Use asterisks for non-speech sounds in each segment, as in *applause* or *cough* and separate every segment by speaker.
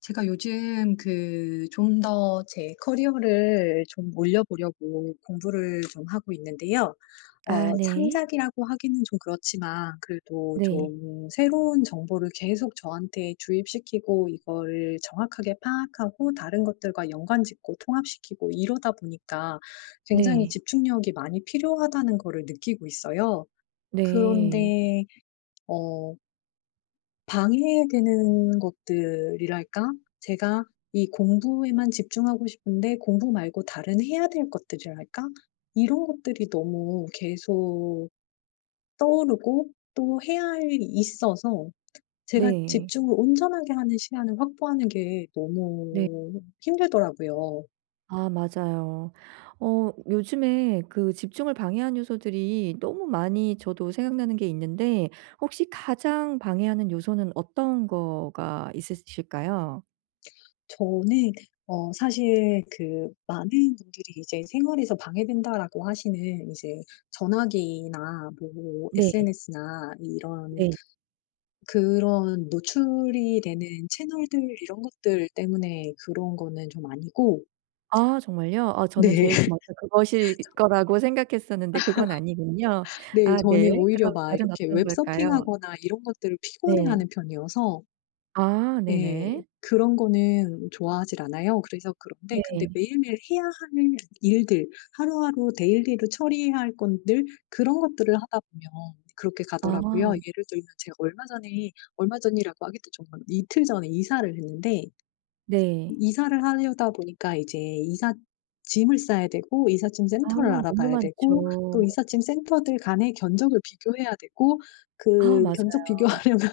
Speaker 1: 제가 요즘 그 좀 더 제 커리어를 좀 올려 보려고 공부를 좀 하고 있는데요.
Speaker 2: 아
Speaker 1: 어
Speaker 2: 네.
Speaker 1: 창작이라고 하기는 좀 그렇지만 그래도
Speaker 2: 네.
Speaker 1: 좀 새로운 정보를 계속 저한테 주입시키고 이거를 정확하게 파악하고 다른 것들과 연관 짓고 통합시키고 이러다 보니까 굉장히
Speaker 2: 네.
Speaker 1: 집중력이 많이 필요하다는 거를 느끼고 있어요.
Speaker 2: 네.
Speaker 1: 그런데 어 방해되는 것들이랄까? 제가 이 공부에만 집중하고 싶은데 공부 말고 다른 해야 될 것들이랄까? 이런 것들이 너무 계속 떠오르고 또 해야 할 일이 있어서 제가
Speaker 2: 네.
Speaker 1: 집중을 온전하게 하는 시간을 확보하는 게
Speaker 2: 네.
Speaker 1: 너무 힘들더라고요.
Speaker 2: 아 맞아요. 어 요즘에 그 집중을 방해하는 요소들이 너무 많이 저도 생각나는 게 있는데 혹시 가장 방해하는 요소는 어떤 거가 있으실까요?
Speaker 1: 저는 어 사실 그 많은 분들이 이제 '생활에서 방해된다.'라고 하시는 이제 전화기나 뭐
Speaker 2: 네.
Speaker 1: SNS나 이런
Speaker 2: 네.
Speaker 1: 그런 노출이 되는 채널들 이런 것들 때문에 그런 거는 좀 아니고
Speaker 2: 아 정말요? 어 저는
Speaker 1: 네. *laughs* *unintelligible*
Speaker 2: 제일 저한테 그것일 거라고 생각했었는데 그건 아니군요.
Speaker 1: *laughs* 네.
Speaker 2: 아 네.
Speaker 1: 저는
Speaker 2: 그럼
Speaker 1: 오히려 막
Speaker 2: 다른
Speaker 1: 이렇게
Speaker 2: 어떤
Speaker 1: 웹
Speaker 2: 걸까요?
Speaker 1: 서핑하거나 이런 것들을 피곤해
Speaker 2: 네.
Speaker 1: 하는 편이어서
Speaker 2: 아
Speaker 1: 예.
Speaker 2: 네네.
Speaker 1: 그런 거는 좋아하지를 않아요. 그래서 그런데 근데
Speaker 2: 네.
Speaker 1: 매일매일 해야 하는 일들, 하루하루 데일리로 처리해야 할 건들 그런 것들을 하다 보면 그렇게 가더라고요.
Speaker 2: 아.
Speaker 1: 예를 들면 제가 얼마 전에 얼마 전이라고 하기도 좀 그런데 이틀 전에 이사를 했는데
Speaker 2: 네.
Speaker 1: 이사를 하려다 보니까 이제 이삿짐을 싸야 되고 이삿짐
Speaker 2: 아
Speaker 1: 센터를
Speaker 2: 너무
Speaker 1: 알아봐야 되고 또
Speaker 2: 많죠.
Speaker 1: 이삿짐 센터들 간의 견적을 비교해야 되고
Speaker 2: 아
Speaker 1: 그 견적
Speaker 2: 맞아요.
Speaker 1: 비교하려면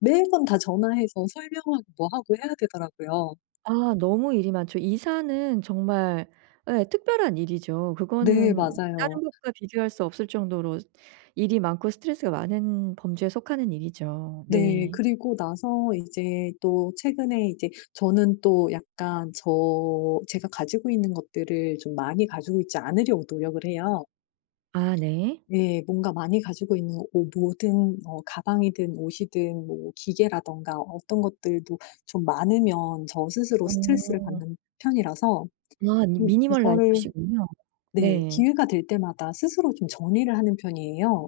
Speaker 1: 매번 다 전화해서 설명하고 뭐 하고 해야 되더라고요.
Speaker 2: 아 너무 일이 많죠. 이사는 정말 예 특별한 일이죠.
Speaker 1: 네.
Speaker 2: 그거는
Speaker 1: 맞아요.
Speaker 2: 다른 것과 비교할 수 없을 정도로 일이 많고 스트레스가 많은 범주에 속하는 일이죠.
Speaker 1: 네.
Speaker 2: 네.
Speaker 1: 그리고 나서 이제 또 최근에 이제 저는 또 약간 저 제가 가지고 있는 것들을 좀 많이 가지고 있지 않으려고 노력을 해요.
Speaker 2: 아 네.
Speaker 1: 네. 뭔가 많이 가지고 있는 어 모든 어 가방이든 옷이든 뭐 기계라든가 어떤 것들도 좀 많으면 저 스스로 스트레스를
Speaker 2: 어.
Speaker 1: 받는 편이라서
Speaker 2: 와. 미
Speaker 1: 음
Speaker 2: 미니멀
Speaker 1: 이거를
Speaker 2: 라이프시군요.
Speaker 1: 네.
Speaker 2: 네.
Speaker 1: 기회가 될 때마다 스스로 좀 정리를 하는 편이에요.